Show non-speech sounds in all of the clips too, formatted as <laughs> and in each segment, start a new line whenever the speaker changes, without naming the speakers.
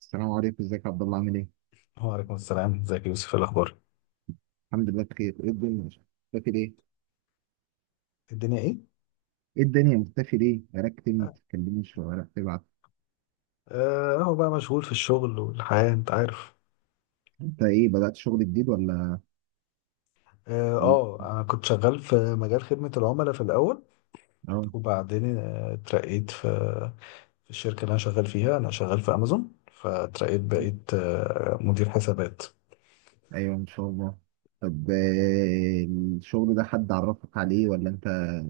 السلام عليكم، ازيك يا عبد الله؟ عامل ايه؟
وعليكم السلام، ازيك يا يوسف؟ إيه الاخبار؟
الحمد لله بخير. ايه الدنيا؟ مختفي ليه؟
الدنيا ايه.
ايه الدنيا مختفي ليه؟ بقالك كتير ما بتتكلمش ولا بتبعت.
اهو بقى مشغول في الشغل والحياة، انت عارف.
انت ايه، بدأت شغل جديد ولا ولا-
انا كنت شغال في مجال خدمة العملاء في الاول،
اه؟
وبعدين اترقيت في الشركة اللي انا شغال فيها. انا شغال في امازون، فاترقيت بقيت مدير حسابات.
ايوه، ان شاء الله. طب، الشغل ده حد عرفك عليه ولا انت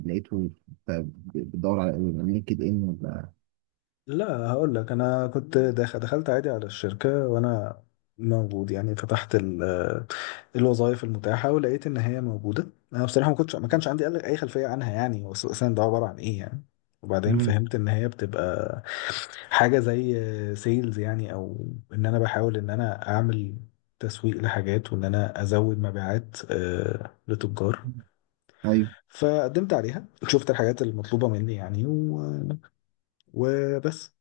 لقيته؟ انت بتدور على لينكد ان ولا؟
لا، هقول لك، انا كنت دخلت عادي على الشركه وانا موجود، يعني فتحت الوظائف المتاحه ولقيت ان هي موجوده. انا بصراحه ما كانش عندي اي خلفيه عنها، يعني هو اصلا ده عباره عن ايه يعني. وبعدين
مم.
فهمت ان هي بتبقى حاجه زي سيلز يعني، او ان انا بحاول ان انا اعمل تسويق لحاجات، وان انا ازود مبيعات لتجار.
ايوه
فقدمت عليها، شفت الحاجات المطلوبه مني يعني وبس.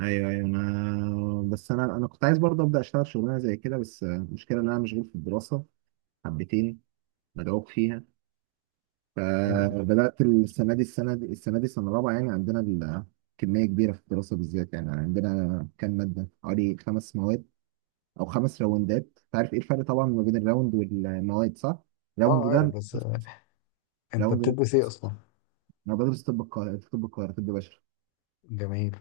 ايوه ايوه، انا بس انا كنت عايز برضه ابدا اشتغل شغلانه زي كده، بس المشكله ان انا مشغول في الدراسه حبتين، مدعوك فيها.
يعني
فبدأت السنة دي سنة رابعة، يعني عندنا كمية كبيرة في الدراسة بالذات. يعني عندنا كام مادة، حوالي خمس مواد أو خمس راوندات. أنت عارف إيه الفرق طبعا ما بين الراوند والمواد، صح؟ راوند
اه، عارف،
ده
بس انت
راوند ده
بتدرس ايه اصلا؟
أنا بدرس طب القاهرة، طب بشري.
جميل.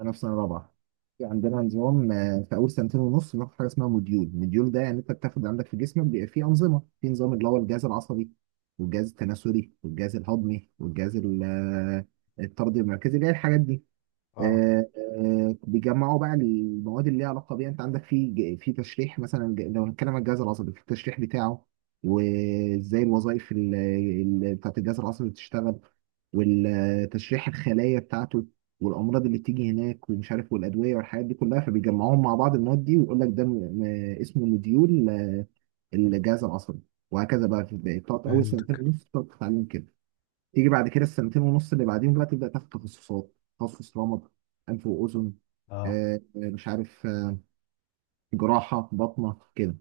انا في سنه رابعه. في عندنا نظام، في اول سنتين ونص بناخد حاجه اسمها موديول. موديول ده يعني انت بتاخد عندك في جسمك بيبقى فيه انظمه، في نظام اللي هو الجهاز العصبي والجهاز التناسلي والجهاز الهضمي والجهاز ال- آه، الطردي المركزي، اللي هي الحاجات دي.
اه،
بيجمعوا بقى المواد اللي ليها علاقه بيها. انت عندك في في تشريح مثلا، لو هنتكلم عن الجهاز العصبي، في التشريح بتاعه، وازاي الوظائف بتاعت الجهاز العصبي بتشتغل، والتشريح الخلايا بتاعته، والامراض اللي بتيجي هناك ومش عارف، والادويه والحاجات دي كلها. فبيجمعوهم مع بعض المواد دي ويقول لك ده اسمه مديول الجهاز العصبي، وهكذا بقى. في، بتقعد اول
فهمت.
سنتين ونص بتقعد تتعلم كده. تيجي بعد كده السنتين ونص اللي بعديهم بقى تبدا تاخد تخصصات: تخصص رمد، انف واذن،
اه،
مش عارف، جراحه بطنه كده.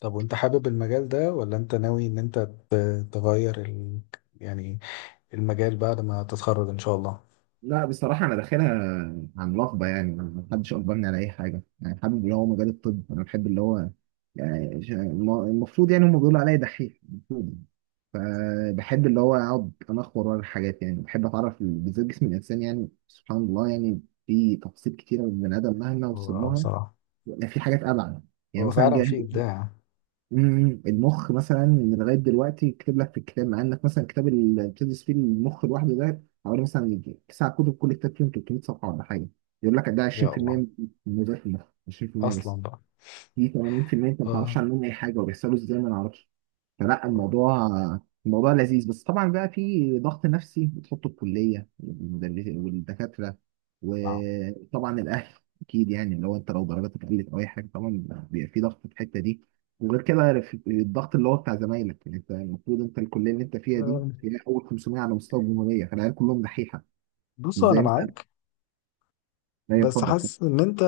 طب وانت حابب المجال ده ولا انت ناوي ان انت تغير يعني المجال بعد ما تتخرج ان شاء الله؟
لا، بصراحه انا داخلها عن رغبه، يعني ما حدش اجبرني على اي حاجه. يعني حابب اللي هو مجال الطب، انا بحب اللي هو، يعني المفروض، يعني هم بيقولوا عليا دحيح المفروض، فبحب اللي هو اقعد انخور ورا الحاجات. يعني بحب اتعرف بالذات جسم الانسان. يعني سبحان الله، يعني في تفاصيل كتيره من البني ادم مهما
هو
وصل لها،
بصراحة
يعني في حاجات ابعد. يعني
هو
مثلا
فعلا
جه،
في ابداع.
مم، المخ مثلا. من لغايه دلوقتي كتب لك في الكتاب، مع انك مثلا الكتاب اللي بتدرس فيه المخ لوحده ده حوالي مثلا يجي تسع كتب، كل كتاب فيهم 300 صفحه ولا حاجه، يقول لك ده
يا
20%
الله،
من وظائف المخ. 20% بس،
اصلا بقى.
في 80% انت ما تعرفش
اه،
عنهم اي حاجه وبيحصلوا ازاي ما نعرفش. فلا،
اه،
الموضوع لذيذ، بس طبعا بقى في ضغط نفسي بتحطه الكليه والدكاتره،
آه.
وطبعا الاهل. اكيد يعني، لو انت لو درجاتك قلت او اي حاجه طبعا بيبقى في ضغط في الحته دي. وغير كده الضغط اللي هو بتاع زمايلك، يعني انت المفروض، انت الكليه اللي انت فيها دي هي اول 500 على مستوى الجمهوريه، فالعيال كلهم دحيحه، مش
بصوا، انا
زي مثلا.
معاك،
لا،
بس
يتفضل.
حاسس ان انت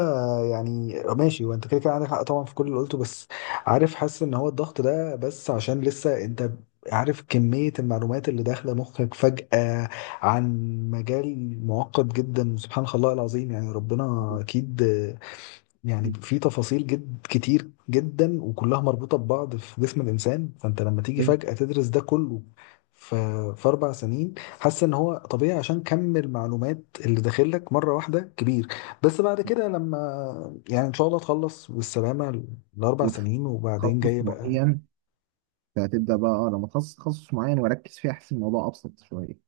يعني ماشي، وانت كده كده عندك حق طبعا في كل اللي قلته. بس، عارف، حاسس ان هو الضغط ده بس عشان لسه انت عارف كمية المعلومات اللي داخلة مخك فجأة عن مجال معقد جدا، سبحان الله العظيم، يعني ربنا
<laughs>
أكيد. يعني في تفاصيل جد كتير جدا وكلها مربوطة ببعض في جسم الإنسان. فأنت لما تيجي فجأة تدرس ده كله ف- في أربع سنين، حاسس إن هو طبيعي عشان كم المعلومات اللي داخلك مرة واحدة كبير. بس بعد كده لما يعني إن شاء الله تخلص بالسلامة الأربع سنين وبعدين
وتخصص
جاي بقى،
معين. فهتبدأ بقى، اه، لما اتخصص تخصص معين واركز فيه، احس الموضوع ابسط شوية.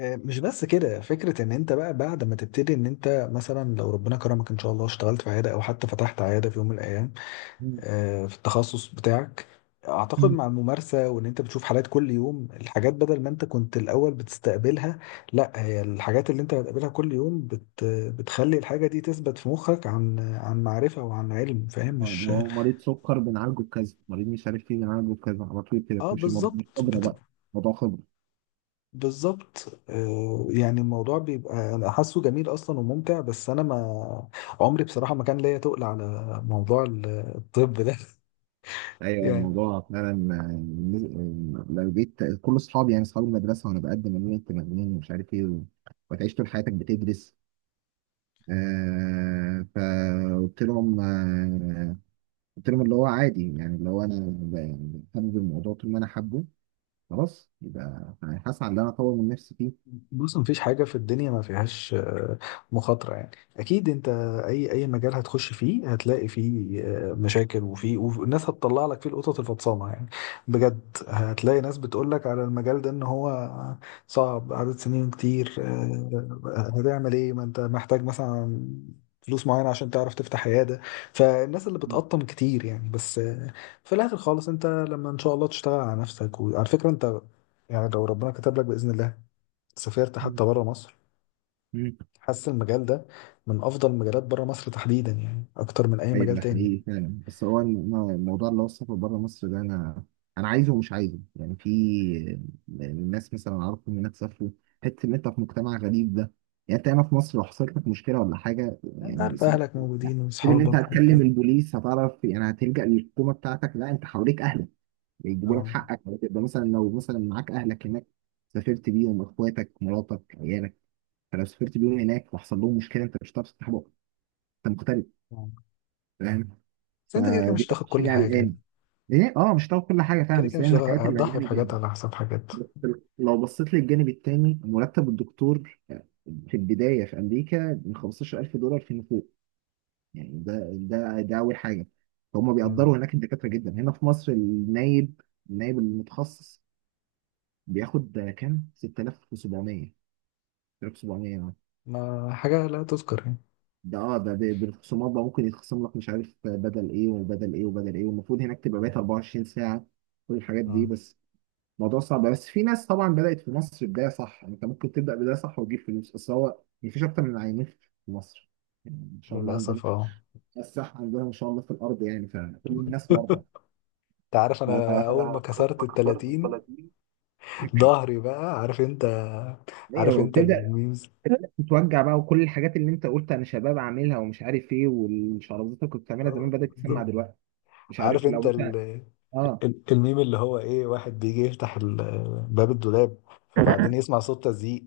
مش بس كده، فكرة إن أنت بقى بعد ما تبتدي، إن أنت مثلا لو ربنا كرمك إن شاء الله اشتغلت في عيادة أو حتى فتحت عيادة في يوم من الأيام
مم.
في التخصص بتاعك، اعتقد
مم.
مع الممارسة وان انت بتشوف حالات كل يوم، الحاجات بدل ما انت كنت الاول بتستقبلها، لا هي الحاجات اللي انت بتقابلها كل يوم بتخلي الحاجة دي تثبت في مخك عن عن معرفة وعن علم، فاهم؟
اه، اللي
مش.
هو مريض سكر بنعالجه بكذا، مريض مش عارف ايه بنعالجه بكذا، على طول كده
اه،
تمشي. الموضوع مش
بالظبط
خبرة بقى، موضوع خبرة.
بالظبط. يعني الموضوع بيبقى انا حاسه جميل اصلا وممتع، بس انا ما عمري بصراحة ما كان ليا تقل على موضوع الطب ده. <laughs>
ايوه
يعني
الموضوع فعلا، لو جيت كل اصحابي، يعني اصحاب المدرسة، وانا بقدم، ان انت مجنون ومش عارف ايه وتعيش طول حياتك بتدرس. آه، فقلت لهم، آه، قلت لهم اللي هو عادي يعني. اللي هو انا يعني حابب الموضوع، طول ما انا حابه، خلاص يبقى هسعى ان انا اطور من نفسي فيه.
بص، مفيش حاجة في الدنيا ما فيهاش مخاطرة يعني. أكيد أنت أي مجال هتخش فيه هتلاقي فيه مشاكل، وفيه والناس هتطلع لك فيه القطط الفطسانة يعني، بجد. هتلاقي ناس بتقول لك على المجال ده إن هو صعب، عدد سنين كتير، هتعمل إيه، ما أنت محتاج مثلا فلوس معينة عشان تعرف تفتح عيادة، فالناس اللي بتقطم كتير يعني. بس في الآخر خالص أنت لما إن شاء الله تشتغل على نفسك. وعلى فكرة أنت يعني لو ربنا كتب لك بإذن الله سافرت
مم.
حتى بره مصر،
مم.
حاسس المجال ده من افضل المجالات بره مصر تحديدا، يعني اكتر من اي
ايوه
مجال
ده
تاني.
حقيقي فعلا. بس هو الموضوع اللي هو السفر بره مصر ده، انا عايزه ومش عايزه. يعني في الناس مثلا اعرفهم هناك سافروا، حته ان انت في مجتمع غريب ده. يعني انت هنا في مصر لو حصلت لك مشكله ولا حاجه،
انت
يعني
عارف اهلك موجودين
سيب ان انت
واصحابك
هتكلم
وبتاع.
البوليس هتعرف، يعني هتلجأ للحكومه بتاعتك. لا، انت حواليك اهلك بيجيبوا لك
اه،
حقك. يبقى مثلا لو مثلا معاك اهلك هناك، سافرت بيهم اخواتك مراتك عيالك، فلو سافرت بيهم هناك وحصل لهم مشكله انت مش هتعرف تصلحها، انت مغترب،
آه.
فاهم.
بس انت كده كده
فدي
مش
كانت
هتاخد
حاجه
كل حاجه يعني.
قلقاني. ايه اه، مش هتعرف كل حاجه فعلا،
كده كده
بس هي
مش
من
هتاخد-
الحاجات اللي
هتضحي
قلقاني
بحاجات
جدا.
على حساب حاجات.
بس لو بصيت للجانب التاني، مرتب الدكتور في البدايه في امريكا من 15000 دولار فيما فوق، يعني ده اول حاجه. فهم
مم.
بيقدروا هناك الدكاتره جدا. هنا في مصر النايب، المتخصص بياخد كام؟ 6700. 6700.
ما حاجه لا تذكر يعني.
ده اه، ده بالخصومات بقى، ممكن يتخصم لك مش عارف بدل ايه وبدل ايه وبدل ايه. والمفروض هناك تبقى بقيت 24 ساعة، كل الحاجات دي.
مم.
بس الموضوع صعب. بس في ناس طبعا بدأت في مصر بداية صح، يعني انت ممكن تبدأ بداية صح وتجيب فلوس. بس هو يعني مفيش أكتر من عينين في مصر، يعني ان شاء الله عندنا
للاسف اه.
الصحة، عندنا ان شاء الله في الأرض، يعني فكل
<laughs>
الناس مرضى.
انت عارف،
<laughs>
انا اول ما
ف-
كسرت ال 30 ظهري بقى، عارف انت، عارف
ايوه
انت الميمز.
تبدأ تتوجع بقى، وكل الحاجات اللي انت قلت انا شباب عاملها ومش عارف ايه، والشرابات اللي كنت بتعملها
اه،
زمان بدأت تسمع
بالظبط.
دلوقتي، مش
عارف
عارف لو
انت
ممكن اه.
الميم اللي هو ايه، واحد بيجي يفتح باب الدولاب، فبعدين يسمع صوت تزييق،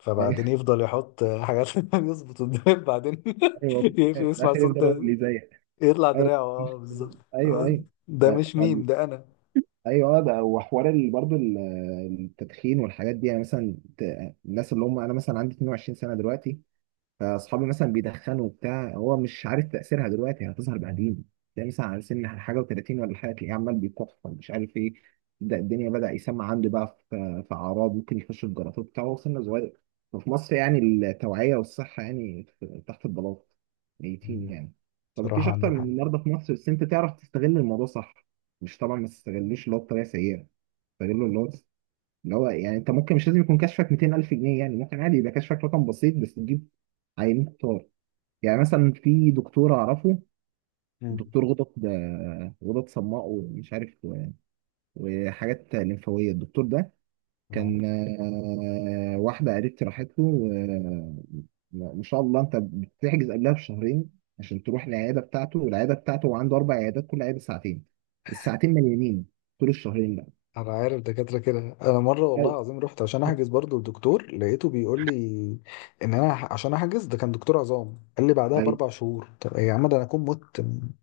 فبعدين
<laughs>
يفضل يحط حاجات <laughs> يظبط الدولاب، بعدين <laughs>
ايوه كنت
يقفل
خايف.
يسمع
اخر
صوت
يفضل هو
تزييق،
اللي زيك.
يطلع
ايوه،
دراعه.
مش-
اه، بالظبط.
ايوه
آه،
ايوه. ف-
ده مش
ف-
ميم ده انا.
ايوه، ده. وحوار برضو التدخين والحاجات دي، يعني مثلا الناس اللي هم، انا مثلا عندي 22 سنه دلوقتي، فاصحابي مثلا بيدخنوا وبتاع، هو مش عارف تاثيرها دلوقتي، يعني هتظهر بعدين. تلاقي مثلا على سن حاجه و30 ولا حاجه، تلاقيه عمال بيكح مش عارف ايه. ده الدنيا بدا يسمع عنده بقى، في اعراض، ممكن يخش في جلطات بتاعه وهو سنه صغير. ففي مصر يعني التوعيه والصحه يعني تحت البلاط، ميتين
مم.
يعني. فمفيش
صراحة
اكتر
عندك
من
حق.
النهارده في مصر، بس انت تعرف تستغل الموضوع صح. مش طبعا ما تستغلوش اللي هو بطريقه سيئه، استغله اللي هو يعني. انت ممكن مش لازم يكون كشفك 200000 جنيه، يعني ممكن عادي يبقى كشفك رقم بسيط، بس تجيب عينين كتار. يعني مثلا في دكتور اعرفه،
مم.
الدكتور غدد، صماء ومش عارف وحاجات لمفاويه. الدكتور ده
تمام.
كان، واحده قريبتي راحت له. ما شاء الله، انت بتحجز قبلها بشهرين عشان تروح العياده بتاعته. والعياده بتاعته، هو عنده اربع عيادات، كل عياده ساعتين، الساعتين مليانين طول الشهرين ده.
انا عارف دكاترة كده. انا مرة، والله
أيوة.
العظيم، رحت عشان احجز برضو الدكتور، لقيته بيقول لي ان انا عشان احجز، ده كان دكتور عظام، قال لي بعدها باربع شهور. طب يا عم، ده انا اكون مت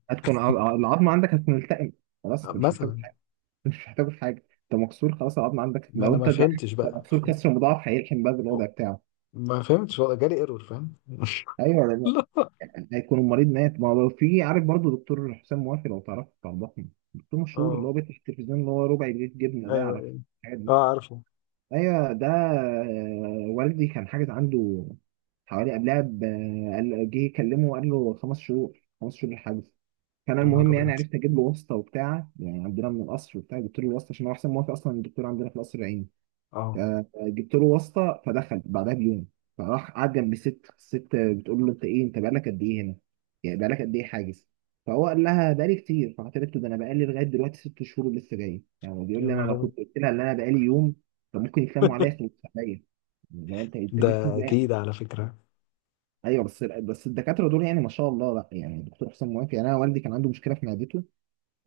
هتكون العظمه عندك هتكون التئم، خلاص انت مش محتاج
مثلا.
حاجه. انت مش محتاج في حاجه. انت مكسور خلاص، العظمه عندك
ما
لو
انا ما
انت
فهمتش
ده
بقى.
مكسور كسر مضاعف، هيلحم بقى بالوضع بتاعه.
ما فهمتش ولا جالي ايرور، فاهم؟ <laughs>
ايوه ولا لا؟
لا.
هيكون المريض مات. ما هو لو في، عارف برضو دكتور حسام موافي؟ لو تعرف بتاع الضخم، دكتور مشهور اللي
اه.
هو بيفتح التلفزيون اللي هو ربع جنيه جبنه ده،
ايوه،
عارف
ايوه.
الحاجات دي.
اه، عارفه.
ايوه، ده والدي كان حاجز عنده، حوالي قبلها جه يكلمه وقال له خمس شهور، الحجز. فانا
يا نهار
المهم يعني
ابيض.
عرفت اجيب له واسطه وبتاع، يعني عندنا من القصر وبتاع، جبت له الواسطه عشان هو احسن موافق اصلا الدكتور، عندنا في القصر العيني.
اه.
فجبت له واسطه، فدخل بعدها بيوم. فراح قعد جنب الست، الست بتقول له: انت ايه، انت بقالك قد ايه هنا؟ يعني بقالك قد ايه حاجز؟ فهو قال لها بقالي كتير. فقالت له: ده انا بقالي لغايه دلوقتي ست شهور ولسه جاي. يعني هو بيقول
يا
لي: انا
نهار
لو
ابيض.
كنت قلت لها ان انا بقالي يوم كان ممكن يتلموا عليا
<laughs>
يخلصوا عليا. لو انت جيت
ده
ازاي؟
اكيد على فكره.
ايوه، بس الدكاتره دول يعني ما شاء الله، لا يعني الدكتور حسام موافق. يعني انا والدي كان عنده مشكله في معدته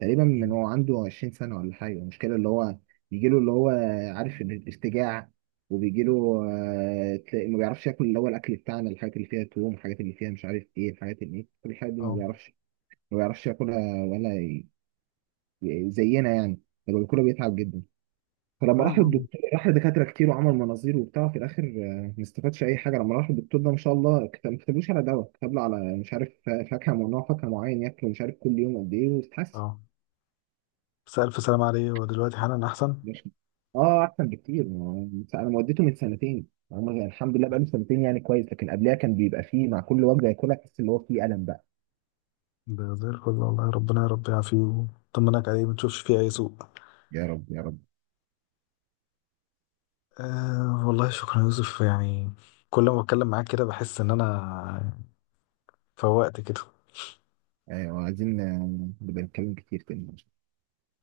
تقريبا من، هو عنده 20 سنة ولا حاجة. المشكلة اللي هو بيجي له، اللي هو، عارف إن الارتجاع، وبيجي له تلاقي ما بيعرفش ياكل، اللي هو الأكل بتاعنا، الحاجات اللي فيها توم، الحاجات اللي فيها مش عارف إيه، الحاجات اللي إيه، كل الحاجات دي ما
اه،
بيعرفش، ياكلها ولا زينا يعني. لما بياكلها بيتعب جدا. فلما راح
فاهم.
للدكتور، راح لدكاترة كتير وعمل مناظير وبتاع، في الآخر ما استفادش أي حاجة. لما راح للدكتور ده ما شاء الله كتب، ما كتبلوش على دواء، كتب له على مش عارف فاكهة ممنوع، فاكهة معين ياكله مش عارف كل يوم قد إيه،
آه.
واتحسن.
اه. بس الف سلامه عليه، ودلوقتي حالا احسن.
مش اه احسن بكتير. انا ما وديته من سنتين، هم، يعني الحمد لله بقاله سنتين يعني كويس، لكن قبلها كان بيبقى فيه مع كل وجبه ياكلها تحس اللي هو فيه الم بقى.
ده زي الفل، والله ربنا يا رب يعافيه ويطمنك عليه، ما تشوفش فيه اي سوء.
يا رب يا رب.
آه، والله شكرا يا يوسف، يعني كل ما بتكلم معاك كده بحس ان انا فوقت كده.
ايوه عايزين نبقى نتكلم كتير تاني.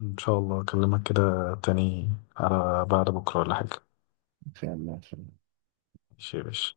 ان شاء الله اكلمك كده تاني، على بعد بكره ولا حاجه.
ان شاء الله، إن شاء الله.
ماشي يا باشا.